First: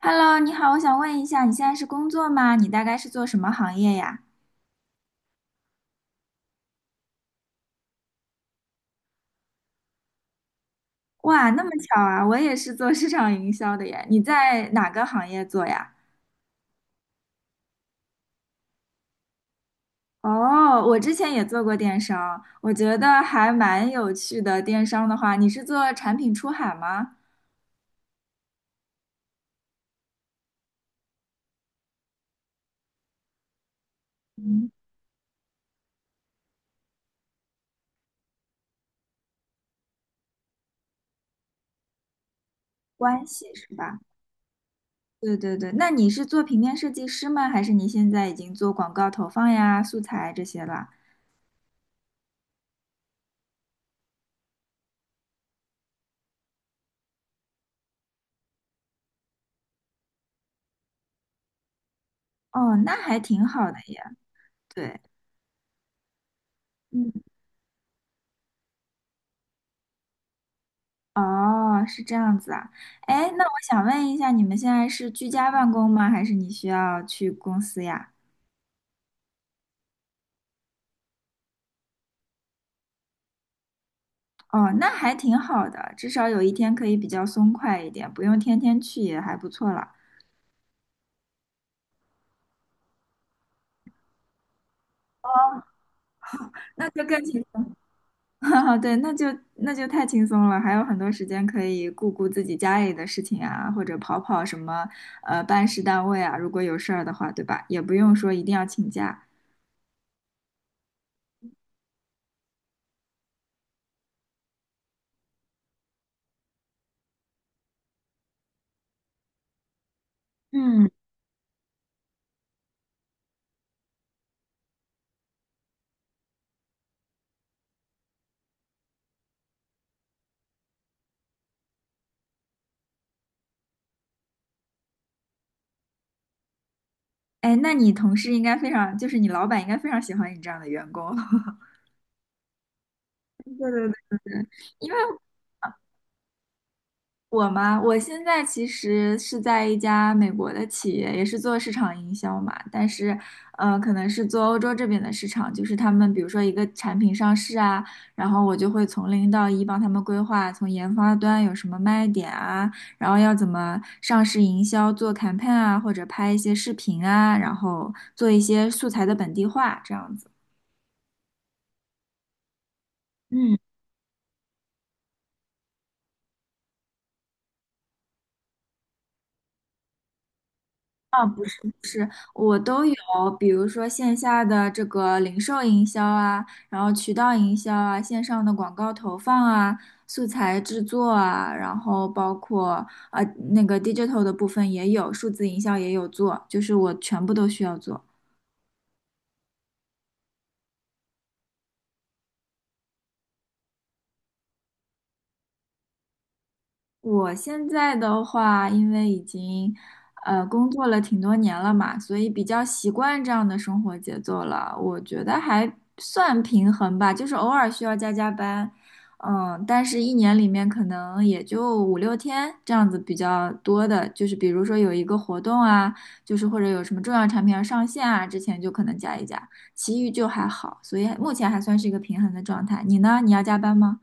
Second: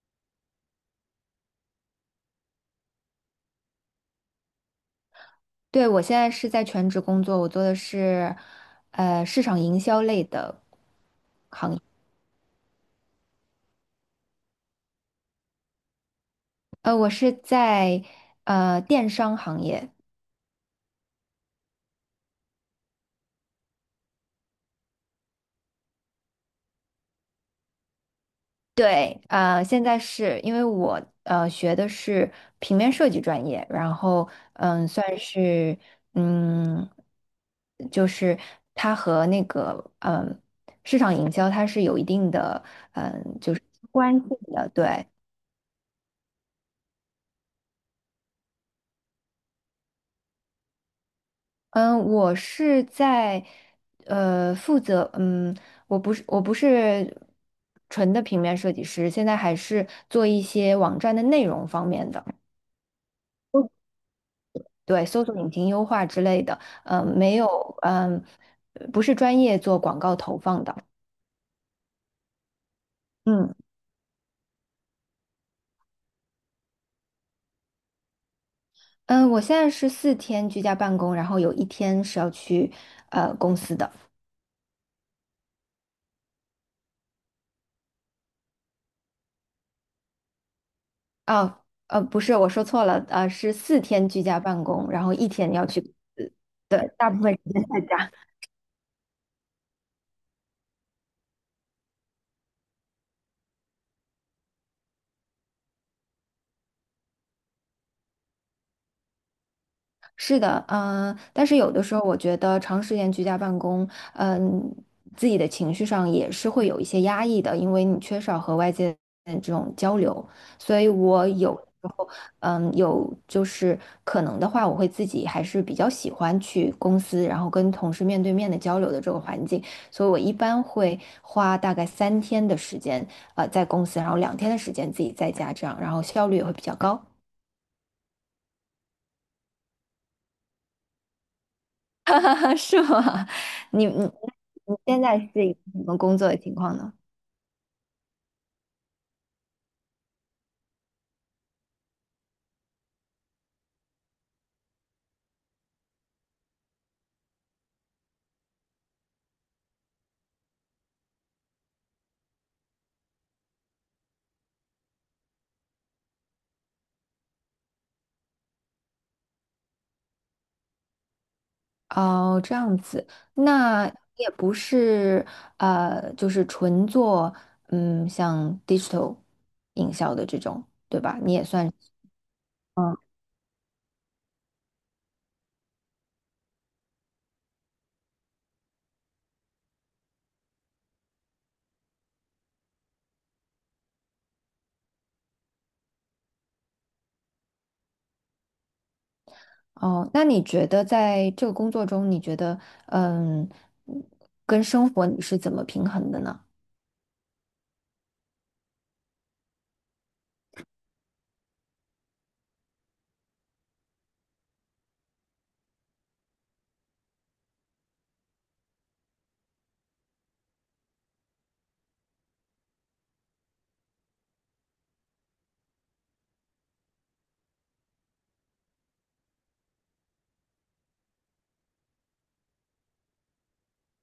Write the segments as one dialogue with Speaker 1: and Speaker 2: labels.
Speaker 1: Hello，你好，我想问一下，你现在是工作吗？你大概是做什么行业呀？
Speaker 2: 对，我现在是在全职工作，我做的是市场营销类的，
Speaker 1: 哇，那么巧啊，我也是做市场营销的耶。你在哪个行业做呀？
Speaker 2: 我是在电商行业。
Speaker 1: 哦，我之前也做过电商，我觉得还蛮有趣的。电商的话，你是做产品出海吗？
Speaker 2: 对，现在是因为我学的是平面设计专业，然后
Speaker 1: 嗯，
Speaker 2: 算是嗯，就是它和那个市场营销它是有一定的
Speaker 1: 关系是吧？
Speaker 2: 关系的，对，
Speaker 1: 对对对，那你是做平面设计师吗？还是你现在已经做广告投放呀、素材这些了？
Speaker 2: 嗯，我是在负责，我不是纯的平面设计师，现在还是做一些网站的内容方面的，
Speaker 1: 哦，那还挺好的耶。对。
Speaker 2: 对，搜索引擎优化之类的，
Speaker 1: 嗯
Speaker 2: 嗯，没有，嗯，不是专业做广告投放的，
Speaker 1: 哦，是这样子啊。哎，那我
Speaker 2: 嗯
Speaker 1: 想问一下，你们现在是居家办公吗？还是你需要去公司呀？
Speaker 2: 嗯，我现在是四天居家办公，然后有一天是要去公司的，
Speaker 1: 哦，那还挺好的，至少有一天可以比较松快一点，不用天天去也还不错了。
Speaker 2: 啊不是，我说错了，是四天居家办公，然后一
Speaker 1: 哦，
Speaker 2: 天要去，
Speaker 1: 那就
Speaker 2: 大部
Speaker 1: 更
Speaker 2: 分
Speaker 1: 轻
Speaker 2: 时间
Speaker 1: 松，
Speaker 2: 在家。
Speaker 1: 对，那就太轻松了，还有很多时间可以顾顾自己家里的事情啊，或者跑跑什么办事单位啊，如果有事儿的话，对吧？也不用说一定要请假。
Speaker 2: 是的，但是有的时候我觉得长时间居家办公，嗯、自己的情绪上也是会有一些压抑的，因为你缺少和外界的这种交流，所以
Speaker 1: 嗯。
Speaker 2: 我有时候，嗯，有就是可能的话，我会自己还是比较喜欢去公司，然后跟同事面对面的交流的这个环境，所以我一般会花大概三天的时间，在公司，然后两天的时间自己在家这样，然后效率也会比较高。
Speaker 1: 哎，那你同事应该非常，就是你老板应该非常喜欢你这样的员工。
Speaker 2: 是吗？
Speaker 1: 对
Speaker 2: 你
Speaker 1: 对对
Speaker 2: 你
Speaker 1: 对对，
Speaker 2: 你
Speaker 1: 因为
Speaker 2: 现在是一个什么工作的情况呢？
Speaker 1: 我嘛，我现在其实是在一家美国的企业，也是做市场营销嘛，但是，可能是做欧洲这边的市场，就是他们比如说一个产品上市啊，然后我就会从零到一帮他们规划，从研发端有什么卖点啊，然后要怎么上市营销，做 campaign 啊，或者拍一些视频啊，然后做一些素材的本地化，这样子。
Speaker 2: 哦，这样子，
Speaker 1: 嗯。
Speaker 2: 那也不是就是纯做像 digital 营销的这种，对吧？
Speaker 1: 啊，
Speaker 2: 你
Speaker 1: 不
Speaker 2: 也
Speaker 1: 是，
Speaker 2: 算是
Speaker 1: 我都有，
Speaker 2: 嗯，
Speaker 1: 比如说线下的这个零售营销啊，然后渠道营销啊，线上的广告投放啊，素材制作啊，然后包括那个 digital 的部分也有，数字营销也有做，就是我全部都需要做。
Speaker 2: 哦，那你觉得在这个工作中，你觉得嗯，跟生活你是怎么平衡的呢？
Speaker 1: 我现在的话，因为已经工作了挺多年了嘛，所以比较习惯这样的生活节奏了。我觉得还算平衡吧，就是偶尔需要加加班，嗯，但是一年里面可能也就5、6天这样子比较多的，就是比如说有一个活动啊，就是或者有什么重要产品要上线啊，之前就可能加一加，其余就还好，所以目前还算是一个平衡的状态。你呢？你要加班吗？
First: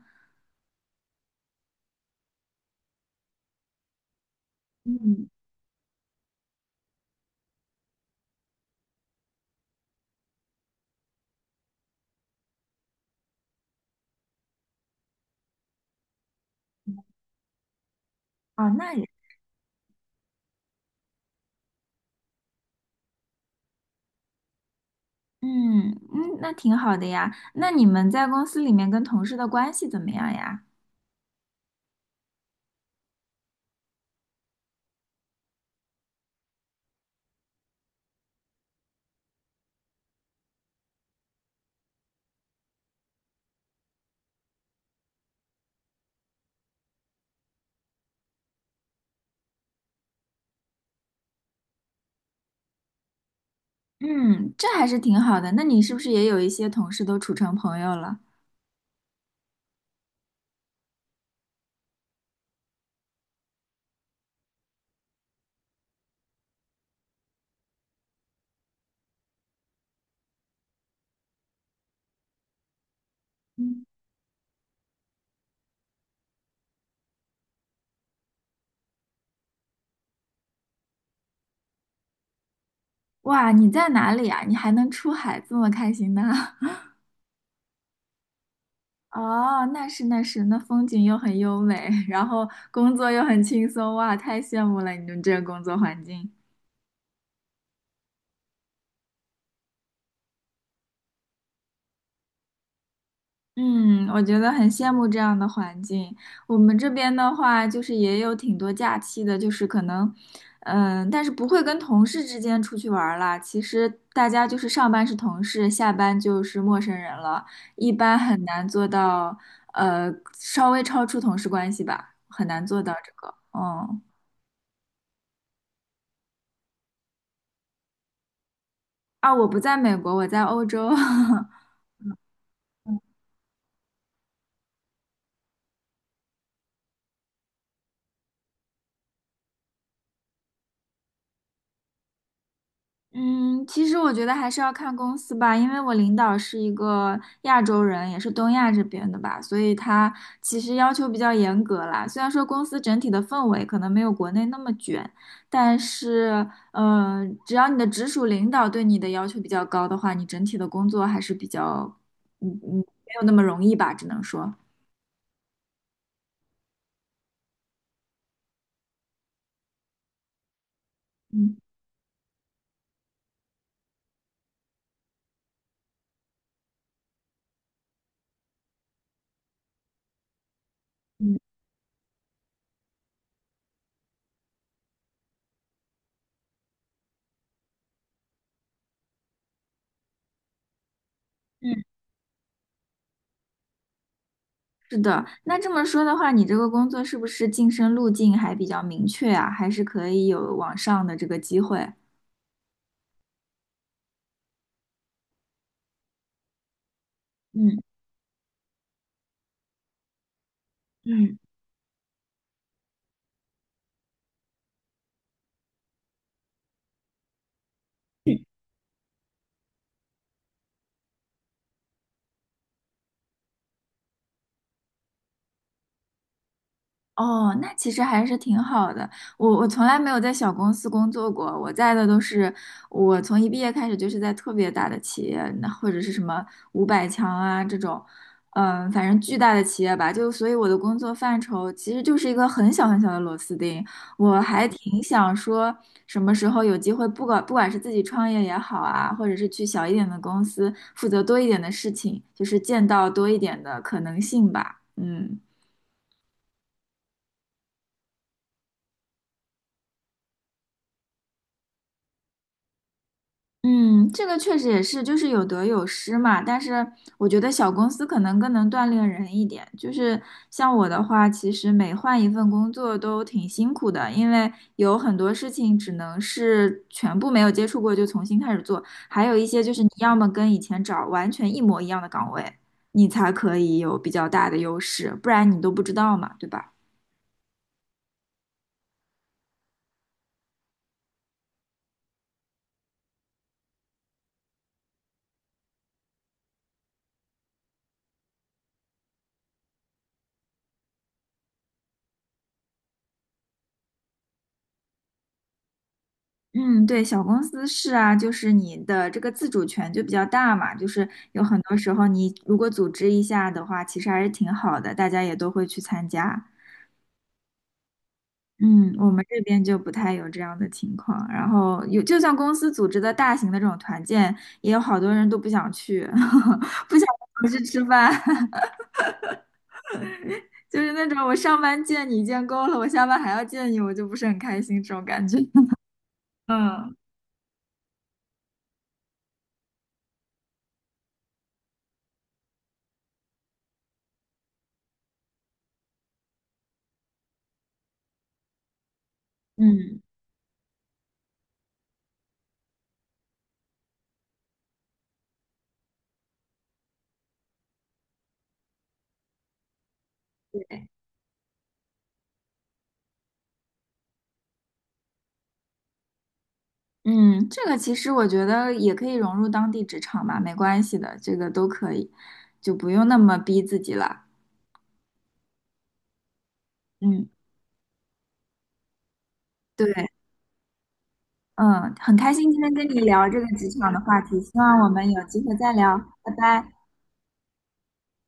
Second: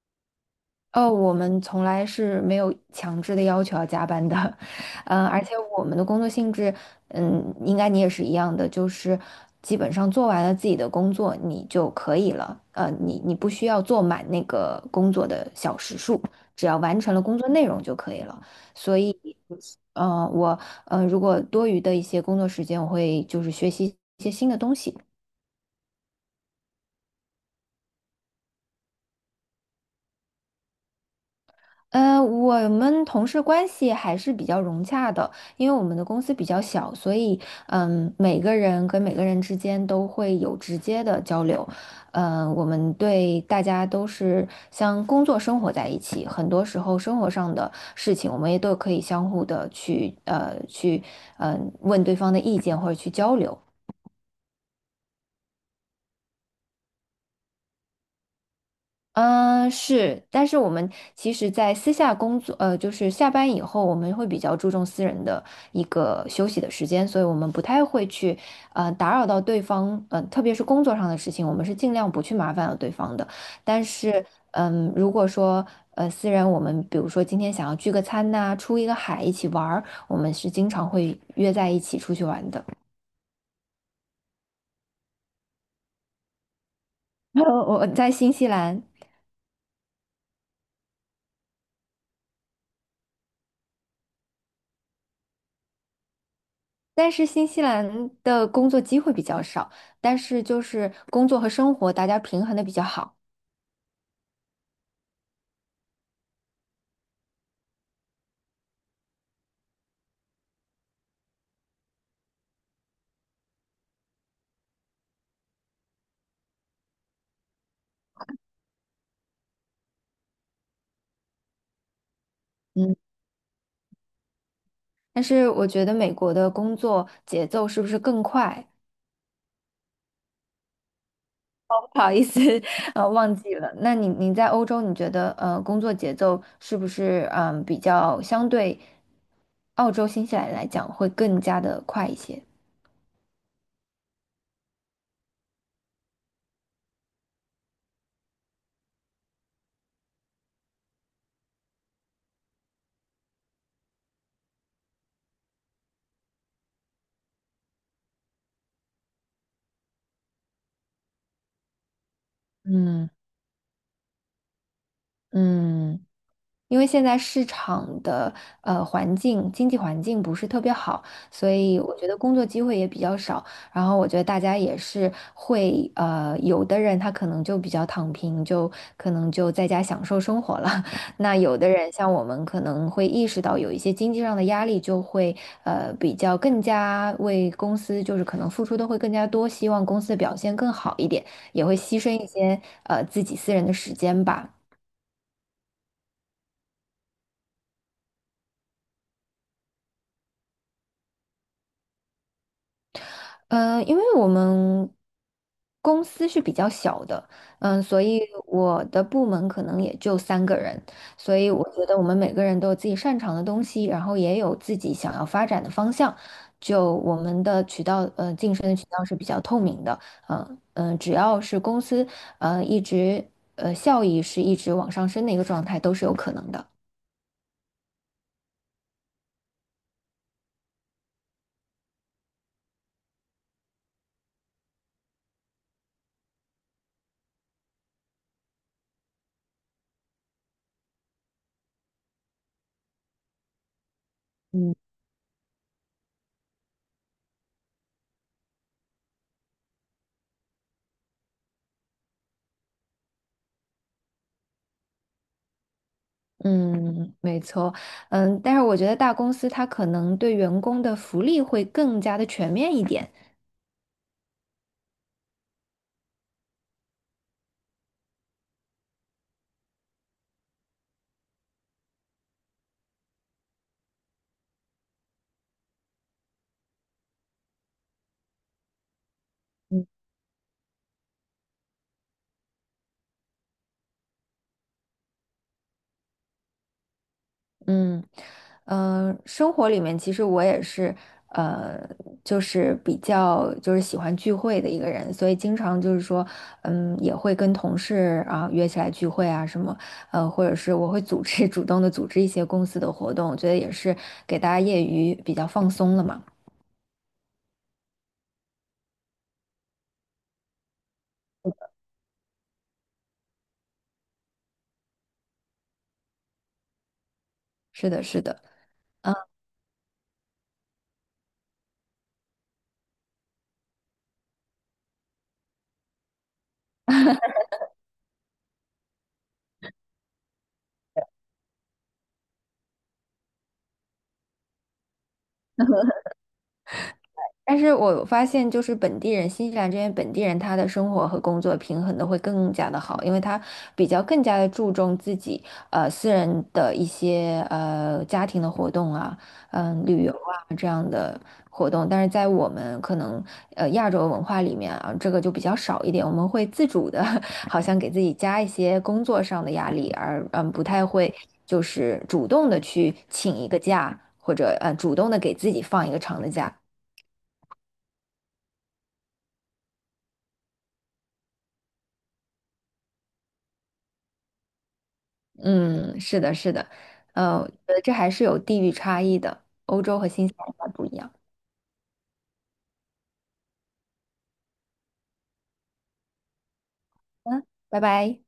Speaker 2: 哦，我们从来是没有强制的要求要加班的，
Speaker 1: 嗯，
Speaker 2: 而且我们的工作性质，应该你也是一样的，就是基本上做完了自己的工作，你就可以了，你不需要做满那个工作的小时数，只要完成了工作内容就可以了。
Speaker 1: 哦，那
Speaker 2: 所以，呃，我如果多余的一些工作时间，我会就是学习一些新的东西。
Speaker 1: 嗯嗯，那挺好的呀。那你们在公司里面跟同事的关系怎么样呀？
Speaker 2: 我们同事关系还是比较融洽的，因为我们的公司比较小，所以每个人跟每个人之间都会有直接的交流。嗯，我们对大家都是像工作生活在一起，很多时候生活上的事情，我们也都可以相互的去去问对方的意见或者去交流。
Speaker 1: 嗯，这还是挺好的。那你是不是也有一些同事都处成朋友了？
Speaker 2: 嗯，是，但是我们其实，在私下工作，就是下班以后，我们会比较注重私人的一个休息的时间，所以我们不太会去，打扰到对方，特别是工作上的事情，我们是尽量不去麻烦到对方的。但
Speaker 1: 嗯，
Speaker 2: 是，如果说，私人，我们比如说今天想要聚个餐呐、出一个海，一起玩儿，我们是经常会约在一起出去玩的。
Speaker 1: 哇，你在哪里呀？你还能出海这么开心呢？
Speaker 2: 我在新西兰，
Speaker 1: 哦，那是那是，那风景又很优美，然后工作又很轻松，哇，太羡慕了你们这个工作环境。
Speaker 2: 但是新西兰的工作机会比较少，但是就是工作和生活大家平衡的比较好。
Speaker 1: 嗯，我觉得很羡慕这样的环境。我们这边的话，就是也有挺多假期的，就是可能，嗯，但是不会跟同事之间出去玩儿啦。其实大家就是上班是同事，下班就是陌生人了，一般很难做到，稍微超出同事关系吧，很难做到
Speaker 2: 嗯，
Speaker 1: 这个。嗯，
Speaker 2: 但是我觉得美国的工作节奏是不是更快？
Speaker 1: 啊，我不在美国，我在欧洲。
Speaker 2: 不好意思，忘记了。那你在欧洲，你觉得工作节奏是不是比较相对澳洲、新西兰来讲会更加的快一些？
Speaker 1: 嗯，其实我觉得还是要看公司吧，因为我领导是一个亚洲人，也是东亚这边的吧，所以他其实要求比较严格啦。虽然说公司整体的氛围可能没有国内那么卷，但是，嗯，只要你的直属领导对你的要求比较高的话，你整体的工作还是比较，嗯嗯，
Speaker 2: 嗯
Speaker 1: 没有那么容易吧，只能说，
Speaker 2: 嗯。因为现在市场的环境、经济环境不是特别好，所
Speaker 1: 嗯
Speaker 2: 以我觉得工作机会也比较少。然后我觉得大家也是会有的人他可能就比较躺平，就可能就在家享受生活了。那
Speaker 1: 嗯
Speaker 2: 有的人像我们可能会意识到有一些经济上的压力，就会比较更加为公司就是可能付出的会更加多，希望公司的表现更好一点，也会
Speaker 1: 嗯。
Speaker 2: 牺牲一些自己私人的时间吧。
Speaker 1: 是的，那这么说的话，你这个工作是不是晋升路径还比较明确啊？还是可以有往上的这个机会？
Speaker 2: 嗯，因为我们公司是比较小的，
Speaker 1: 嗯。
Speaker 2: 嗯，所以我的部门可能也就三个人，所
Speaker 1: 嗯，
Speaker 2: 以我觉得我们每个人都有自己擅长的东西，然后也有自己想要发展的方向，就我们的渠道，晋升的渠道是比较透明的，只要是公司，一直效益是一直往上升的一个状态，都是有可能的。
Speaker 1: 哦，那其实还是挺好的。我从来没有在小公司工作过，我在的都是我从一毕业开始就是在特别大的企业，那或者是什么500强啊这种，嗯，反正巨大的企业吧。就所以我的工作范畴其实就是一个很小很小的螺丝钉。我还
Speaker 2: 嗯。
Speaker 1: 挺想说，什么时候有机会，不管是自己创业也好啊，或者是去小一点的公司负责多一点的事情，就是见到多一点的可能性吧。嗯。
Speaker 2: 嗯，没错，嗯，但是我觉得大公司它可能对员工的福利会更加的全面一点。
Speaker 1: 嗯，这个确实也是，就是有得有失嘛。但是我觉得小公司可能更能锻炼人一点。就是像我的话，其实每换一份工作都挺辛苦的，因为有很多事情只能是全部没有接触过就重新开始做，还有一些就是你要么跟以前找完全一模一样的岗位，你才可以有比较大的优势，不然你都不知道嘛，对吧？
Speaker 2: 嗯，嗯，生活里面其实我也是，呃，就是比较就是喜欢聚会的一个人，所以经常就是说，也会跟同事啊约起来聚会啊什么，或者是我会组织 主动的组织一些公司的活动，我觉得也是给大家业余比较放松了嘛。
Speaker 1: 嗯，对，小公司是啊，就是你的这个自主权就比较大嘛，就是有很多时候你如果组织一下的话，其实还是挺好的，大家也都会去参加。
Speaker 2: 是的，是的。
Speaker 1: 嗯，我
Speaker 2: 嗯。
Speaker 1: 们这边就不太有这样的情况，然后有，就算公司组织的大型的这种团建，也有好多人都不想去，不想回去吃饭，就是那种我上班见你见够了，我下班还要见你，我就不是很开心这种感觉。嗯
Speaker 2: 但是我发现，就是本地人，新西兰这边本地人，他的生活和工作平衡的会更加的好，因为他比较更加的注重自己私人的一些家庭的活动啊，
Speaker 1: 嗯，
Speaker 2: 旅游啊这样的活动。但是在我们可能亚洲文化里面啊，这个就比较少一点，我们会自主的，好像给自己加一些工作上的压力，而不太
Speaker 1: 对。
Speaker 2: 会就是主动的去请一个假，或者主动的给自己放一个长的假。
Speaker 1: 嗯，这个其实我觉得也可以融入当地职场吧，没关系的，这个都可以，就不用那么逼自己了。
Speaker 2: 嗯，是的，是的，
Speaker 1: 嗯，
Speaker 2: 我觉得这还是有地域差异的，欧
Speaker 1: 对，
Speaker 2: 洲和新西兰还不一样。
Speaker 1: 嗯，很开心今天跟你聊这个职场的话题，希望我们有机会再聊，拜拜。
Speaker 2: 嗯，拜拜。